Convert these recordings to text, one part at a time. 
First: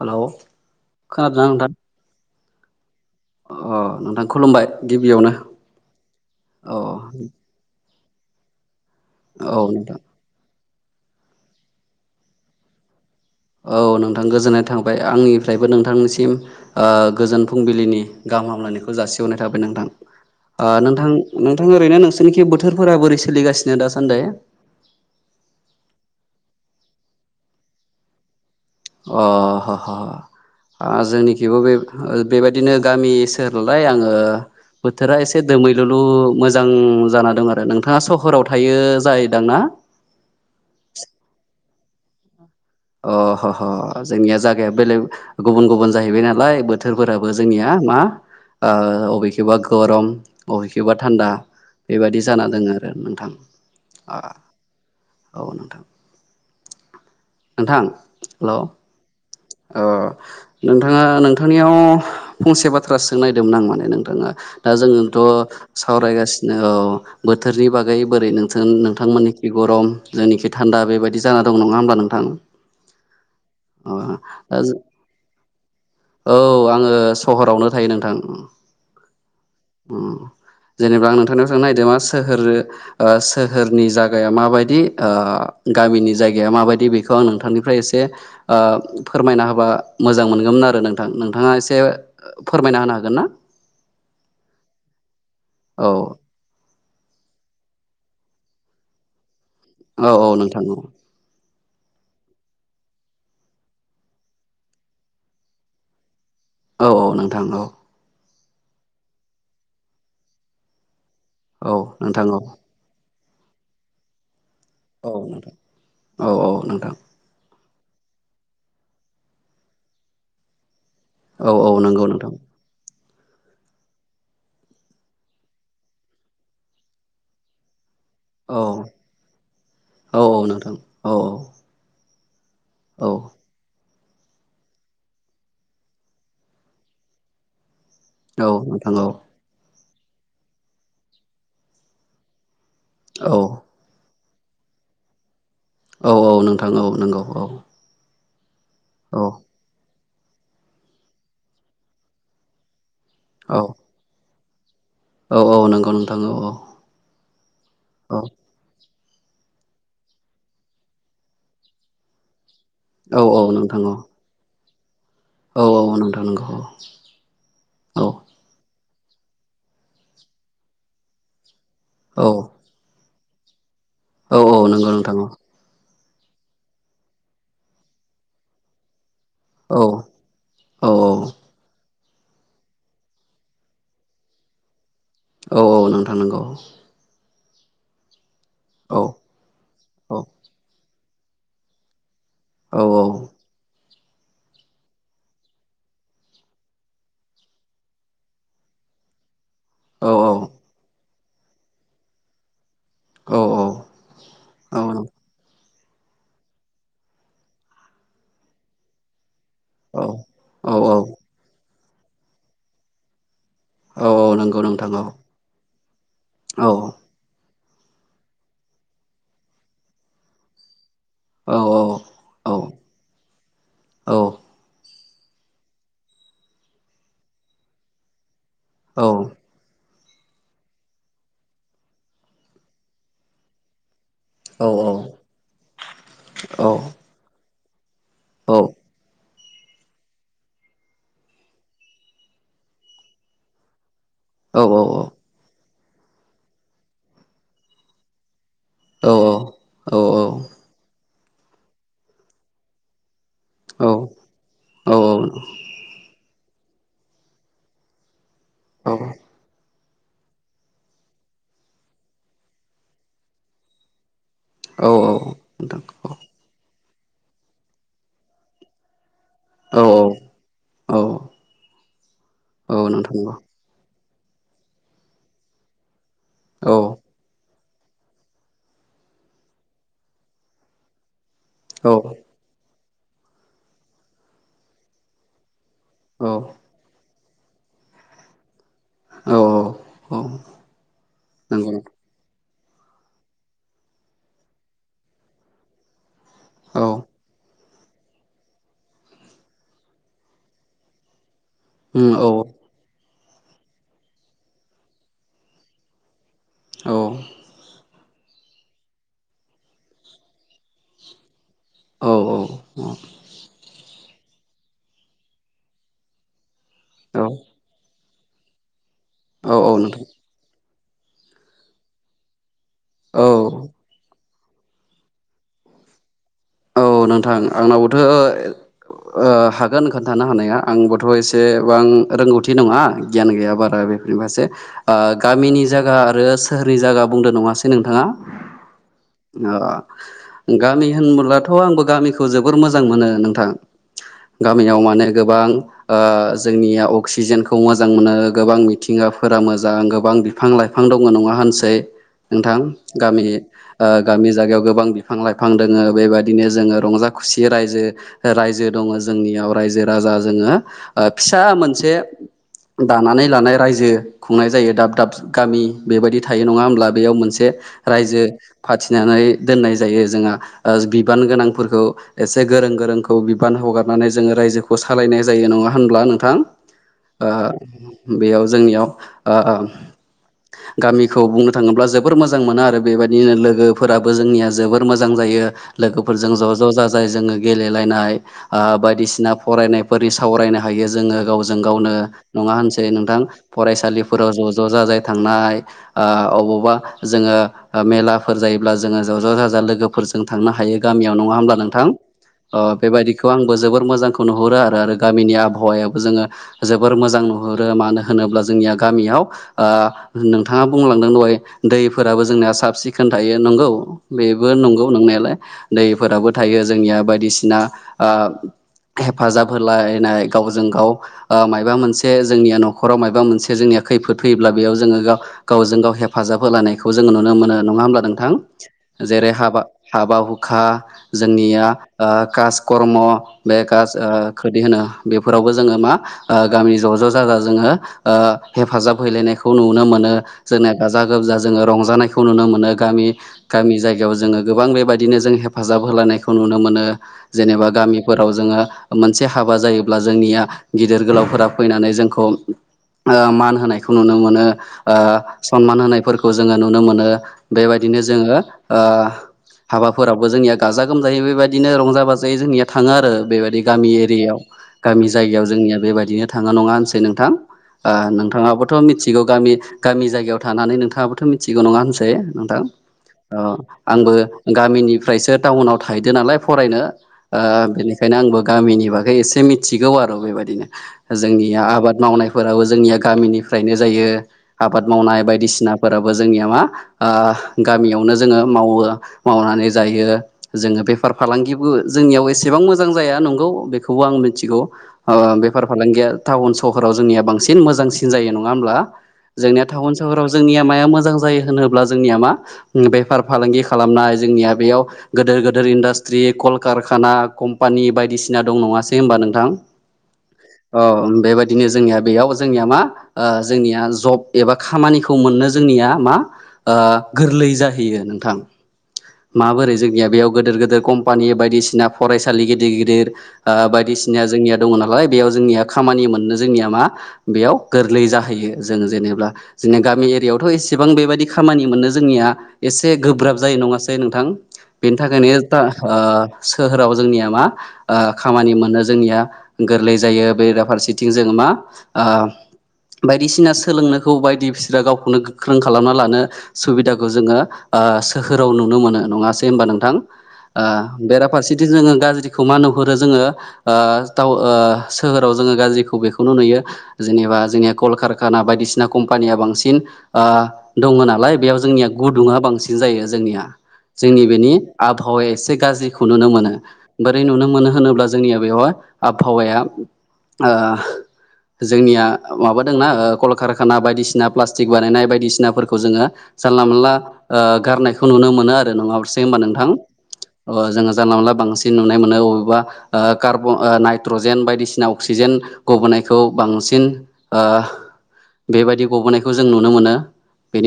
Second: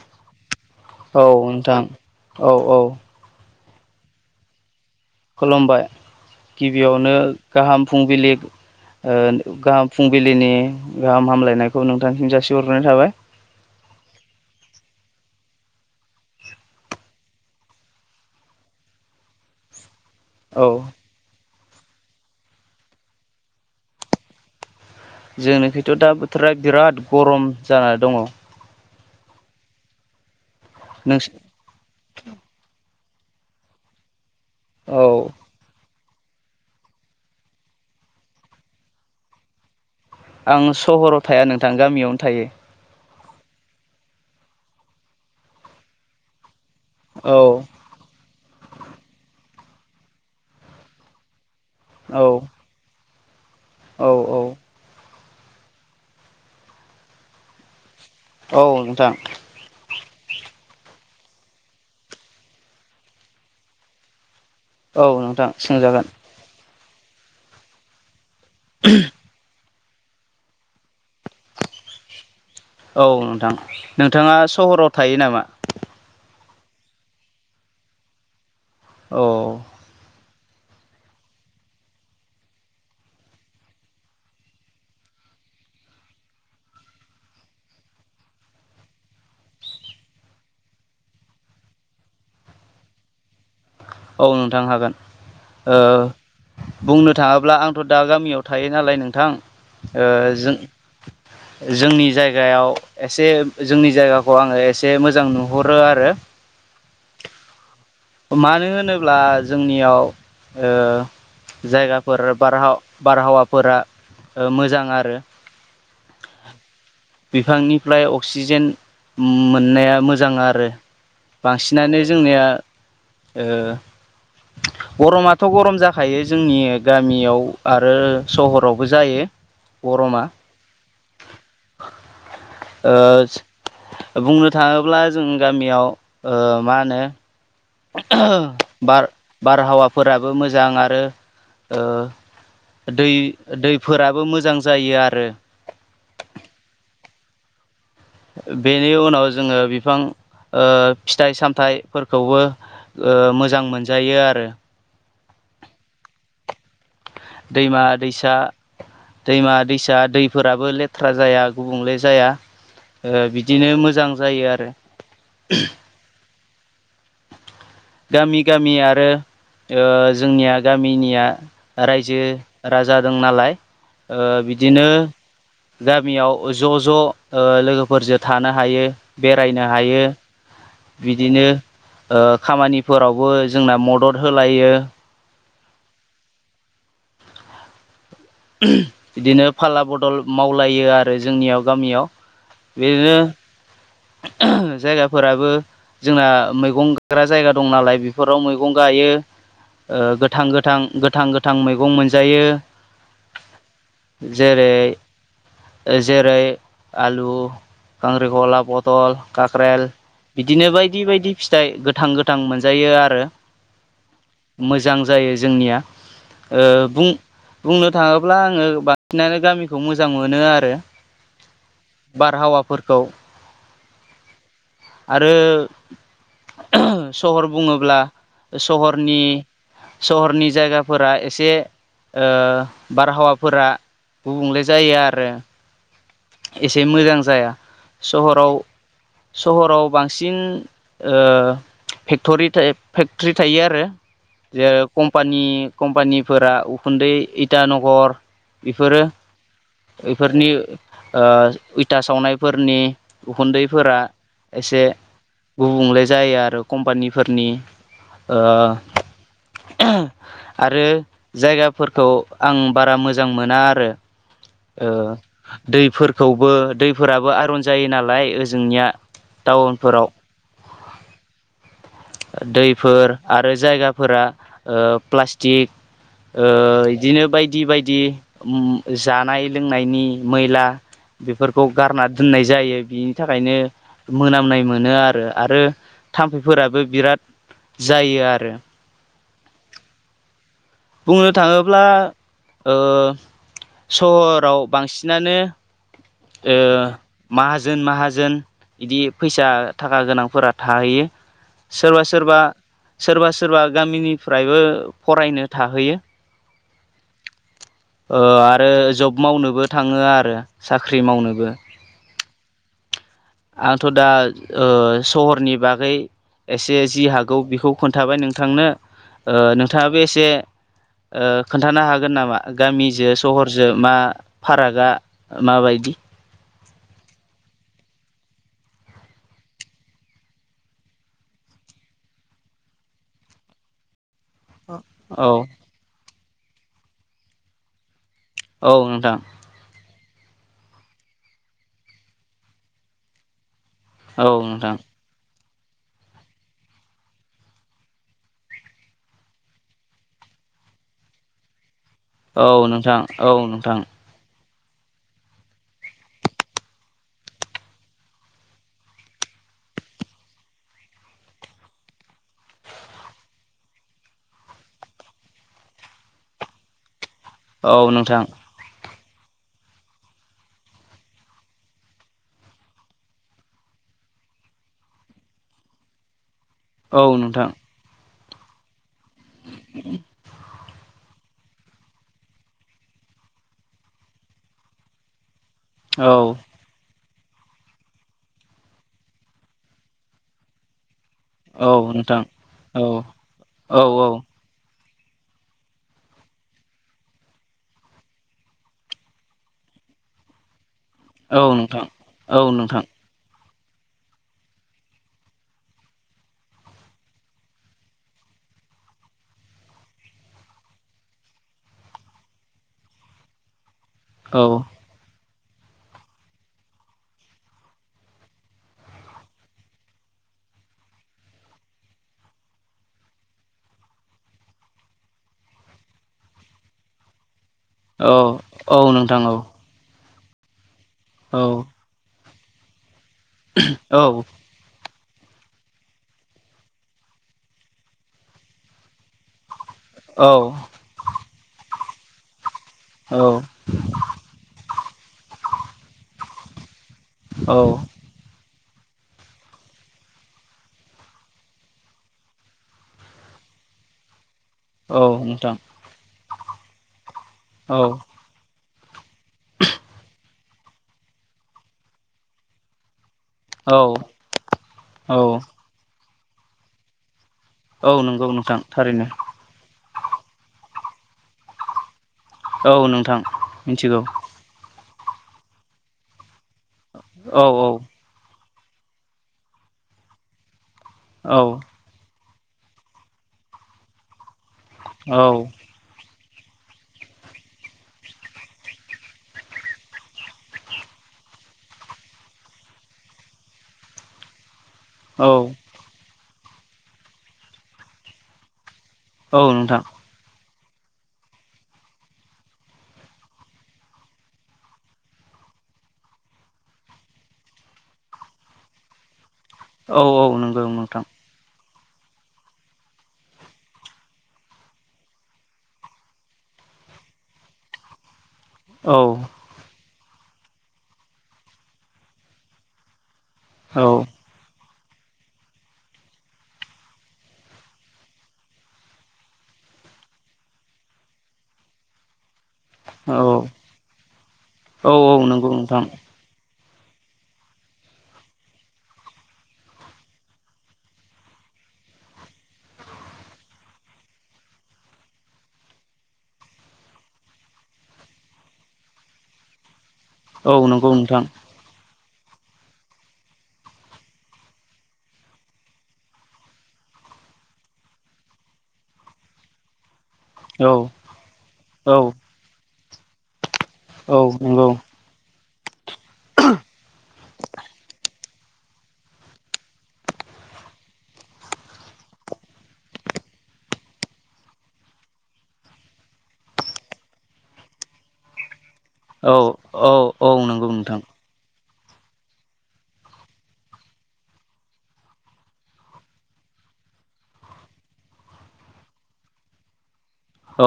हेल' खोनादों ना नोंथां? औ औ। अ नोंथां खुलुमबाय। गिबियावनो खुलुमबाय औ गिबियावनो गाहाम। फुंबिलि औ गाहाम नोंथां फुंबिलिनि गाहाम हामलायनायखौ नोंथांसिम जासिहर ग्रोनाय थाबाय औ नोंथां गोजोननाय थांबाय आंनिफ्रायबो नोंथांनिसिम गोजोन फुंबिलिनि गा हाम हामलायनायखौ जासिहरनाय थाबाय औ नोंथां नों थां ओरैनो नोंसोरनिखि बोथोरफोरा बोरै सोलिगासिनो दासान्दै? जोंनिखैथ' दा बोथोरा बिराद गरम जानानै दङ। अ नोंसि जोंनिखिबो बे बेबायदिनो। गामिसोलाय आङो औ बोथोरा एसे दैमैलु थं मोजां जाना दं आरो नोंथाङा सहराव थायो जाहैदां ना? आं सहराव थाया नोंथां गामियावनो थायो। अ जोंनिया जायगाया बेलेग गुबुन गुबुन जाहैबाय नालाय। बोथोरफोराबो औ जोंनिया मा अबे एखेबा गरम अबेखेबा थान्दा बेबायाददि औ जाना दङ आरो नोंथां। औ औ। औ नोंथां। नोंथां हेलौ औ नोंथां। अ नोंथाङा नोंथांनियाव फंसे बाथ्रा सोंनो नागिरदोंमोन आं माने नोंथाङा। दा औ जोङथ' नोंथां सोंजागोन सावरायगासिनो औ बोथोरनि बागै बोरै नों। नोंथांमोननिखि गरम जोंनिखि थान्दा बेबायदि जाना दं नङा होमबा नोंथां। औ नोंथां अ नोंथाङा दा सहराव थायो नामा? औ आङो सहरावनो थायो नोंथां। औ। उम जेनेबा आं नोंथांनियाव सोंनो नायदों मा सोहोर सोहोरनि जागाया माबायदि। गामिनि जायगाया माबायदि बेखौ आं नोंथांनिफ्राय एसे फोरमायना होबा मोजां मोनगोन आरो। नोंथां नोंथाङा एसे फोरमायना होनो हागोन ना? औ नोंथां हागोन औ बुंनो थाङाब्ला आंथ' दा गामियाव थायो नालाय नोंथां। ओ औ औ जों नोंथां औ। जोंनि जायगायाव एसे जोंनि जायगाखौ आङो एसे मोजां नुहरो आरो। औ औ नोंथां औ। मानो होनोब्ला जोंनियाव औ जायगाफोर नोंथां बारहा बारहावाफोरा मोजां औ आरो नोंथां औ नोंथां बिफांनि स्लइ अक्सिजेन मोननाया मोजां आरो औ औ बांसिनानो नंगौ नोंथां जोंनिया गरमाथ' गरम जाखायो जोंनि गामियाव आरो। आरो औ सहरावबो जायो औ गरमा। नोंथां औ औ। औ बुंनो थाङोब्ला जों गामियाव मा होनो। औ नोंथां औ बार बार हावा फोराबो मोजां आरो दै औ दैफोराबो मोजां मोजां जायो आरो। औ औ नोंथां औ नंगौ औ। बेनि औ उनाव जोङो बिफां फिथाइ सामथाइफोरखौबो औ मोजां मोनजायो आरो। औ औ नंगौ नोंथां औ औ। दैमा-दैसा दैमा दैसा दैफोराबो लेथ्रा जाया गुबुंले जाया। औ औ बिदिनो नोंथां औ मोजां जायो आरो। औ औ नोंथां नंगौ औ। गामि गामि आरो जोंनिया गामिनिया। रायजो औ राजा दं नालाय औ औ बिदिनो। नंगौ नोंथां औ गामियाव ज' ज' लोगोफोरजों थानो हायो। बेरायनो हायो औ बिदिनो खामानिफोरावबो जोंना मदद होलायो। औ औ नोंथां नांगौ। बिदिनो फाला औ बदल मावलायो आरो जोंनियाव गामियाव। औ बिदिनो जायगाफोराबो जोंना मैगं गायग्रा जायगा दं नालाय बेफोराव मैगं गायो। औ गोथां गोथां गोथां गोथां मैगं मोनजायो। औ औ जेरै औ औ। जेरै आलु खांख्रिखला बथल काख्रेल बिदिनो औ बायदि बायदि फिथाइ गोथां गोथां मोनजायो आरो। औ औ नंगौ नोंथां मोजां औ जायो जोंनिया बुंनो बुंनो थाङोब्ला आङो बांसिनानो गामिखौ मोजां मोनो आरो औ औ बारहावाफोरखौ औ। आरो सहर बुङोब्ला। औ सहरनि सहरनि जायगाफोरा एसे बारहावाफोरा गुबुंले औ जायो औ आरो औ एसे मोजां जाया। औ सहराव सहराव बांसिन फेक्टरि थायो आरो। जेरै कम्पानि कम्पानिफोरा उखुन्दै इटानगर। बेफोरो बेफोरनि इथा सावनायफोरनि उखुन्दैफोरा एसे गुबुंले जायो आरो। कम्पानिफोरनि ओ नोंथां आरो जायगाफोरखौ आं बारा मोजां मोना आरो। ओ औ औ। दैफोरखौबो दैफोराबो आयर'न जायो नालाय ओजोंनिया। औ औ टाउनफोराव औ औ नोंथां दैफोर नंगौ आरो जायगा। फोरा प्लासथिक बिदिनो बायदि बायदि। बिदि जानाय लोंनायनि मैला बेफोरखौ औ गारना दोननाय जायो बिनि थाखायनो मोनामनाय मोनो आरो आरो ना औ थाम्फैफोराबो बिराद जायो आरो। औ औ औ। बुंनो नंगौ थाङोब्ला। नोंथां सहराव बांसिनानो। औ माहाजोन जोन माहाजोन बिदि फैसा थाखा गोनांफोरा थाहैयो। सोरबा उम औ सोरबा सोरबा सोरबा गामिनिफ्रायबो फरायनो थाहैयो औ। आरो जब मावनोबो थाङो आरो साख्रि मावनोबो। औ औ औ। आंथ' दा सहरनि बागै एसे जि औ हागौ बेखौ खोन्थाबाय नोंथांनो। औ औ नोंथाङाबो नोंथां एसे खोन्थानो हागोन नामा? गामिजों औ सहरजों मा फारागा माबायदि। औ नोंथां आंनावबोथ'। हागोन खोनन्थानो हानाया आंबोथ' एसेबां रोंगौथि नङा गियान गैया बारा बे बेबाससे औ गामिनि जायगा आरो सोहोरनि जायगा बुंदों नङासै नोंथाङा? औ नोंथां। ओ गामि होनब्लाथ' आंबो गामिखौ जोबोर मोजां मोनो नोंथां। औ नोंथां गामियाव माने गोबां। जोंनिया अक्सिजेनखौ मोजां मोनो गोबां मिथिंगाफोरा मोजां गोबां बिफां-लाइफां बिफां दङ नङा होनसै औ नोंथां औ गामिनि नोंथां गामि जागायाव। गोबां बिफां लाइफां दोङो बेबायदि। बिनो जो रंजा खुसि रायजो रायजो दङ जोंनियाव रायजो राजा जोङो। फिसा मोनसे। दानानै लानाय रायजो खुंनाय जायो दाब दाब गामि बेबायदि थायो नङा ओमब्ला बेयाव मोन से औ नोंथां रायजो फाथिनानै दोननाय जायो जोङा बिब बान गोनांफोरखौ एसे गोरों गोरोंखौ बिबान हगारनानै जोङो रायजोखौ सालायनाय जायो नङा होनब्ला नोंथां औ ओ नोंथां बेयाव जोंनियाव गामिखौ बुंनो थाङोब्ला जोबोर मोजां मोनो आरो बेबायदिनो लोगोफोराबो जोंनिया जोबोर मोजां जायो। औ लोगोफोरजों ज' ज' जाजा य जोङो गेलेलायनाय बायदिसिना फरायनायफोरनि सावरायनो हायो। जोङो गावजों औ गावनो नोंथां नङा औ होनसै नोंथां औ औ फरायसालिफोराव ज' ज' जाजाय थांनाय ओ अबोबा जोङो ओ मेलाफोर जायोब्ला जोङो ज' ज' जाजाय लोगोफोरजों थांनो हायो गामियाव नङा होमबाथ नोंथां औ ओ नोंथां बेबायदिखौ आंबो। जोबोर मोजांखौ नुहुरो आरो गामिनि आबहावायाबो जोङो जोबोर मोजां नुहुरो मानो होनोब्ला जों गामियाव ओ नोंथाङा बुंलांदों दहाय दैफोराबो जोंनिया साब सिखोन थायो नंगौ। औ बेबो नंगौ नोंनायालाय दैफोराबो थायो जोंनिया बायदिसिना ओ हेफाजाब होलायनाय गावजों गाव ओ मायबा मोनसे जोंनिया न'खराव मायबा मोनसे जोंनिया खैफोद फैयोब्ला बेयाव जोङो गाव गावजों गाव हेफाजाब होलायनायखौ जोङो नुनो मोनो नङा ओमबा औ नोंथां औ नोंथां जेरै औ हाबा हाबा हुखा औ जोंनिया ओ कास कर्म बे कास औ खोदि होनो। बेफोरावबो जोङो मा ओ गामि ज' ज' जाजा जोङो हेफाजाब हैलायनाय खौ नुनो मोनो औ जोंनिया गाजा गोमजा जोङो रंजानायखौ नुनो मोनो। गामि औ गामि जायगायाव जोङो गोबां बेबायदिनो जों हेफाजाब होलायनायखौ नुनो मोनो। औ जेनेबा गामिफोराव जोङो। मोनसे हाबा जायोब्ला जोंनिया गिदिर गोलावफोरा फैनानै जोंखौ। मान होनायखौ नुनो मोनो। ओ औ नोंथां सनमान होनायफोरखौ जोङो नुनो मोनो औ बेबायदिनो जोङो ओ हाबाफोरावबो जोंनिया गाजा गोमजायै बेबायदिनो रंजा बाजायै जोंनिया थाङो आरो। बेबायदि गामि औ एरियाव गामि औ जायगायाव जोंनिया बेबायदिनो थाङो नङा होनसै नोंथां औ ओ नंगौ नोंथां नोंथाङाबोथ' थारैनो मिथिगौ गामि गामि जायगायाव थानानै नोंथाङाबोथ' मिथिगौ नङा होन सै नोंथां औ नोंथां ओ मिथिगौ आंबो गामिनिफ्रायसो टाउनाव थाहैदों नालाय फरायनो ओ औ बेनिखायनो आंबो गामिनि बागै एसे मिथिगौ आरो बेबायदिनो जोंनिया औ आबाद मावनायफोराबो जोंनिया गामिनिफ्रायनो जायो आबाद औ मावनाय बायदिसिनाफोराबो जोंनिया मा ओ गामियावनो जोङो मावो मावनानै जायो जोङो बेफार फालांगिबो जोंनियाव एसेबां मोजां जाया नंगौ बेखौबो आं मिथिगौ ओ औ बेफार फालांगिया टाउन सहराव जोंनिया बांसिन मोजांसिन जायो नङा ओमब्ला औ जोंनिया नोंथां टाउन सहराव जोंनियाव माया मोजां जायो होनोब्ला जोंनिया मा बेफार फालांगि खालामनाय जोंनिया बेयाव गोदोर गोदोर इन्डास्ट्रि कलकारखाना कम्पानि बायदिसिना दं नङासै ओमबा नोंथां? औ औ नंगौ नोंथां बिदिनो जोंनिया बेयाव जोंनिया मा ओ जोंनिया जब एबा खामानिखौ मोननो जोंनिया मा ओ गोरलै जाहैयो नोंथां औ माबोरै जोंनिया बेयाव गोदोर गोदोर कम्पानि बायदिसिना फरायसालि गिदिर गिदिर ओ औ बायदिसिना जोंनिया दङ नालाय बेयाव जोंनिया खामानि मोननो जोंनिया मा बेयाव गोरलै जाहैयो जों जेनेब्ला जोंनि गामि एरियायावथ' एसेबां बेबायदि खामानि मोनो जोंनिया एसे गोब्राब औ जायो नङासै नोंथां औ बेनि थाखायनो नंगौ दा नोंथां ओ सोहोराव जोंनिया मा ओ खामानि मोनो जोंनिया गोरलै जायो बेराफारसेथिं जों मा मा ओ बायदिसिना सोलोंनोखौ बायदि बिसोरो गावखौनो गोख्रों खालामना लानो सुबिदाखौ जोङो ओ सोहोराव नुनो मोनो नङासै होमबा नोंथां औ ओ नंगौ नोंथां बेराफारसेथिं जोङो गाज्रि दिखौ मा नुहरो जोङो ओ सोहोराव जोङो गाज्रिखौ बेखौनो नुयो जों एबा जोंनिया कलकारखाना बायदिसिना कम्पानिया बांसिन ओ औ दङ' नालाय बेयाव जोंनिया औ गुदुङा बांसिन जायो जोंनिया। औ जोंनि बेनि नंगौ आबहावाया एसे गाज्रिखौ नुनो मोनो बोरै नुनो मोनो होनोब्ला जों जोंनिया बेवहाय आबहावाया ओ जोंनिया माबादोंना ओ कलकारखाना बायदिसिना प्लास्टिक बानायनाय बायदिसिनाफोरखौ जोङो जानला मोनला ओ गारनायखौ नुनो मोनो आरो। दे नङासै औ होमबा नोंथां। औ औ नंगौ जोङो नोंथां जानला मोनला बांसिन नुनाय मोनो बबेबा ओ कार्ब् ओ नाइट्रजेन बायदिसिना अक्सिजेन गबोनायखौ बांसिन बांसिन ओ बेबायदि गबोनायखौ जों नुनो मोनो।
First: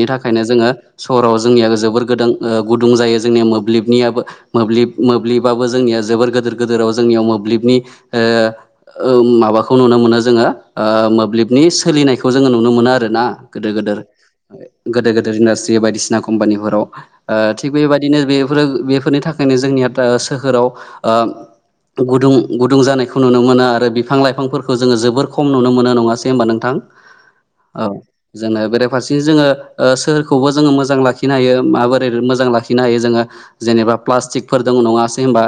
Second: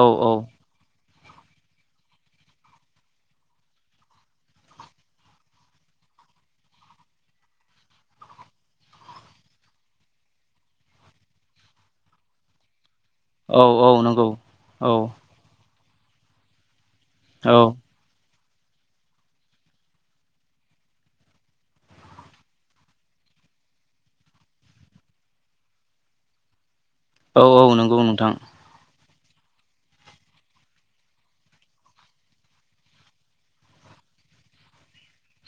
औ औ थाखायनो जोङो सहराव जोंनिया जोबोर गोदों ओ गुदुं जायो। जोंनि मोब्लिबनियाबो मोब्लिब मोब्लिबाबो जोंनिया जोबोर गोदोर गोदोराव जों याव मोब्लिबनि ओ ओ माबाखौ नुनो मोनो जोङो ओ मोब्लिबनि सोलिनायखौ जोङो नुनो मोनो आरो ना औ गोदो- औ गेदोर नंगौ औ गोदोर गोदोर इन्डास्ट्रि बायदिसिना कम्पानिफोराव। ओ औ थिग बेबायदिनो बेफोरो बेफोरनि थाखायनो जोंनिया था सोहोराव ओ गुदुं गुदुं जानायखौ नुनो मोनो आरो बिफां लाइफांफोरखौ जोङो जोबोर खम नुनो मोनो नङासै होमबा नोंथां। औ औ नंगौ नोंथां। फारसे जोङो ओ सोरखौबो जोङो मोजां लाखिनो हायो माबोर रै मोजां लाखिनो हायो जोङो जेनेबा प्लास्टिकफोर दं नङासै होनबा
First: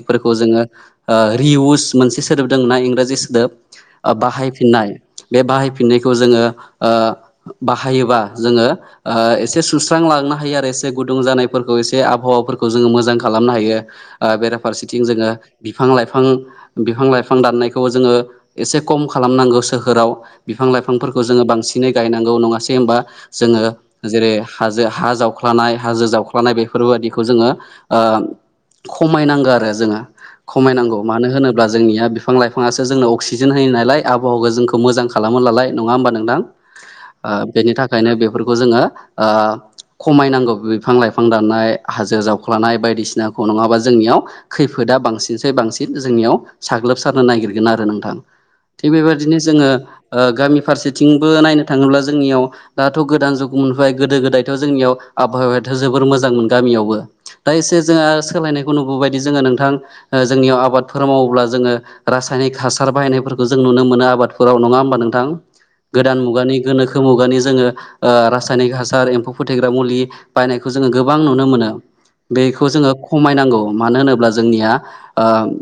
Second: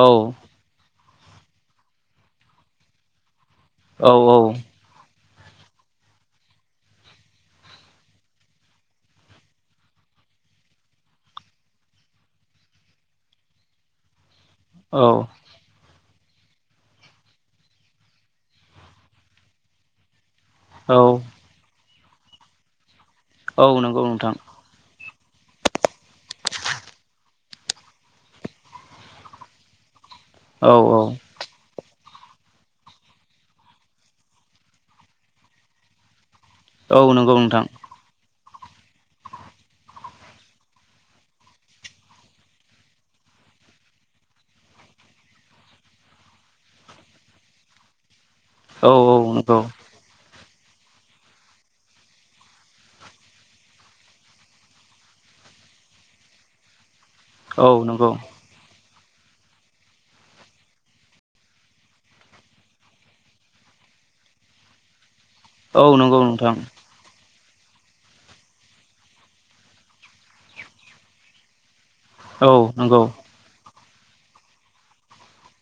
औ जोङो ओ रि इउस मोनसे सोदोब दोङोना इंराजि सोदोब औ ओ बाहायफिननाय। बे बाहायफिननायखौ जोङो ओ बाहायोबा जोङो ओ एसे सुस्रांला लांनो हायो आरो एसे गुदुं जानायफोरखौ एसे आबहावाफोरखौ जोङो मोजां खालामनो हायो। ओ बेराफारसेथिं जोङो बिफां-लाइफां फां बिफां लाइफां दाननायखौ जोङो एसे खम खालामनांगौ सोहोराव। बिफां औ लाइफांफोरखौ जोङो बांसिनै गायनांगौ नङासै होमबा जोङो औ औ नंगौ जेरै नोंथां हाजो हा जाव जावख्लानाय हाजो जावख्लानाय बेफोर बादिखौ जोङो ओ खमायनांगो आरो जोङो। खमायनांगौ मानो औ होनोब्ला जोंनिया बि बिफां लाइफाङासो जोंनो अक्सिजेन होयो नालाय आबहावाखौ जोंखौ मोजां खालामोलालाय नङा होमबा नोंथां औ औ आ नंगौ नोंथां बेनि थाखायनो बेफोरखौ जोङो ओ खमायनांगौ बिफां लाइफां दाननाय हाजो जावख्लानाय बायदिसिनाखौ नङाबा जोंनियाव खैफोदा बांसिनसाय बांसिन जोंनियाव साग्लोबसारनो नागिरगोन आरो नोंथां। औ थिग बेबादिनो नंगौ जोङो ओ गामिफो फारसेथिंबो नायनो थाङोब्ला जोंनियाव दाथ' गोदान जुग मोनफाबाय गोदो गोदायथ' जोंनियाव आबहावायाथ' जोबोर मोजांमोन गामियावबो दा औ एसे जोंहा नंगौ सोलायनायखौ नुबोबाय जोङो नोंथां ओ जोंनियाव आबादफोर मावोब्ला जोङो रासायनिक हासार बाहायनायफोरखौ जों नुनो मोनो आरो। आबादफोराव नङा होमबा नोंथां औ गोदान नंगौ मुगानि नोंथां गोनोखो मुगानि जोङो ओ रासायनिक हासार एम्फौ फोथैग्रा मुलि बायनायखौ जोङो गोबां नुनो मोनो। औ बेखौ जोङो नंगौ खमायनांगौ मानो होनोब्ला जोंनिया ओम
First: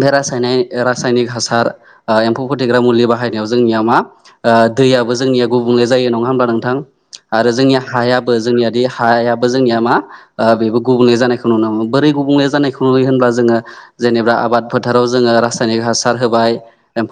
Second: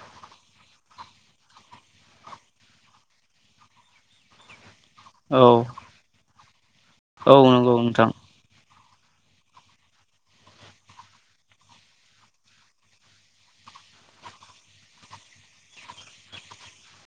बे रासाय-रासायनिक हासार ओ एम्फौ फोथेग्रा मुलि बाहायनायाव जोंनियाव मा ओ दैयाबो औ जोंनिया गुबुंले जायो नङा होमबा नोंथां। औ आरो नंगौ जोंनिया नोंथां। हायाबो जोंनिया देहायाबो जोंनिया मा ओ बेबो गुबुंले जानायखौ नुनो मोनो बोरै गुबुंले जानायखौ नुयो होनब्ला जोङो ङो जेनेबा आबाद फोथाराव जोङो रासायनिक हासार होबाय एम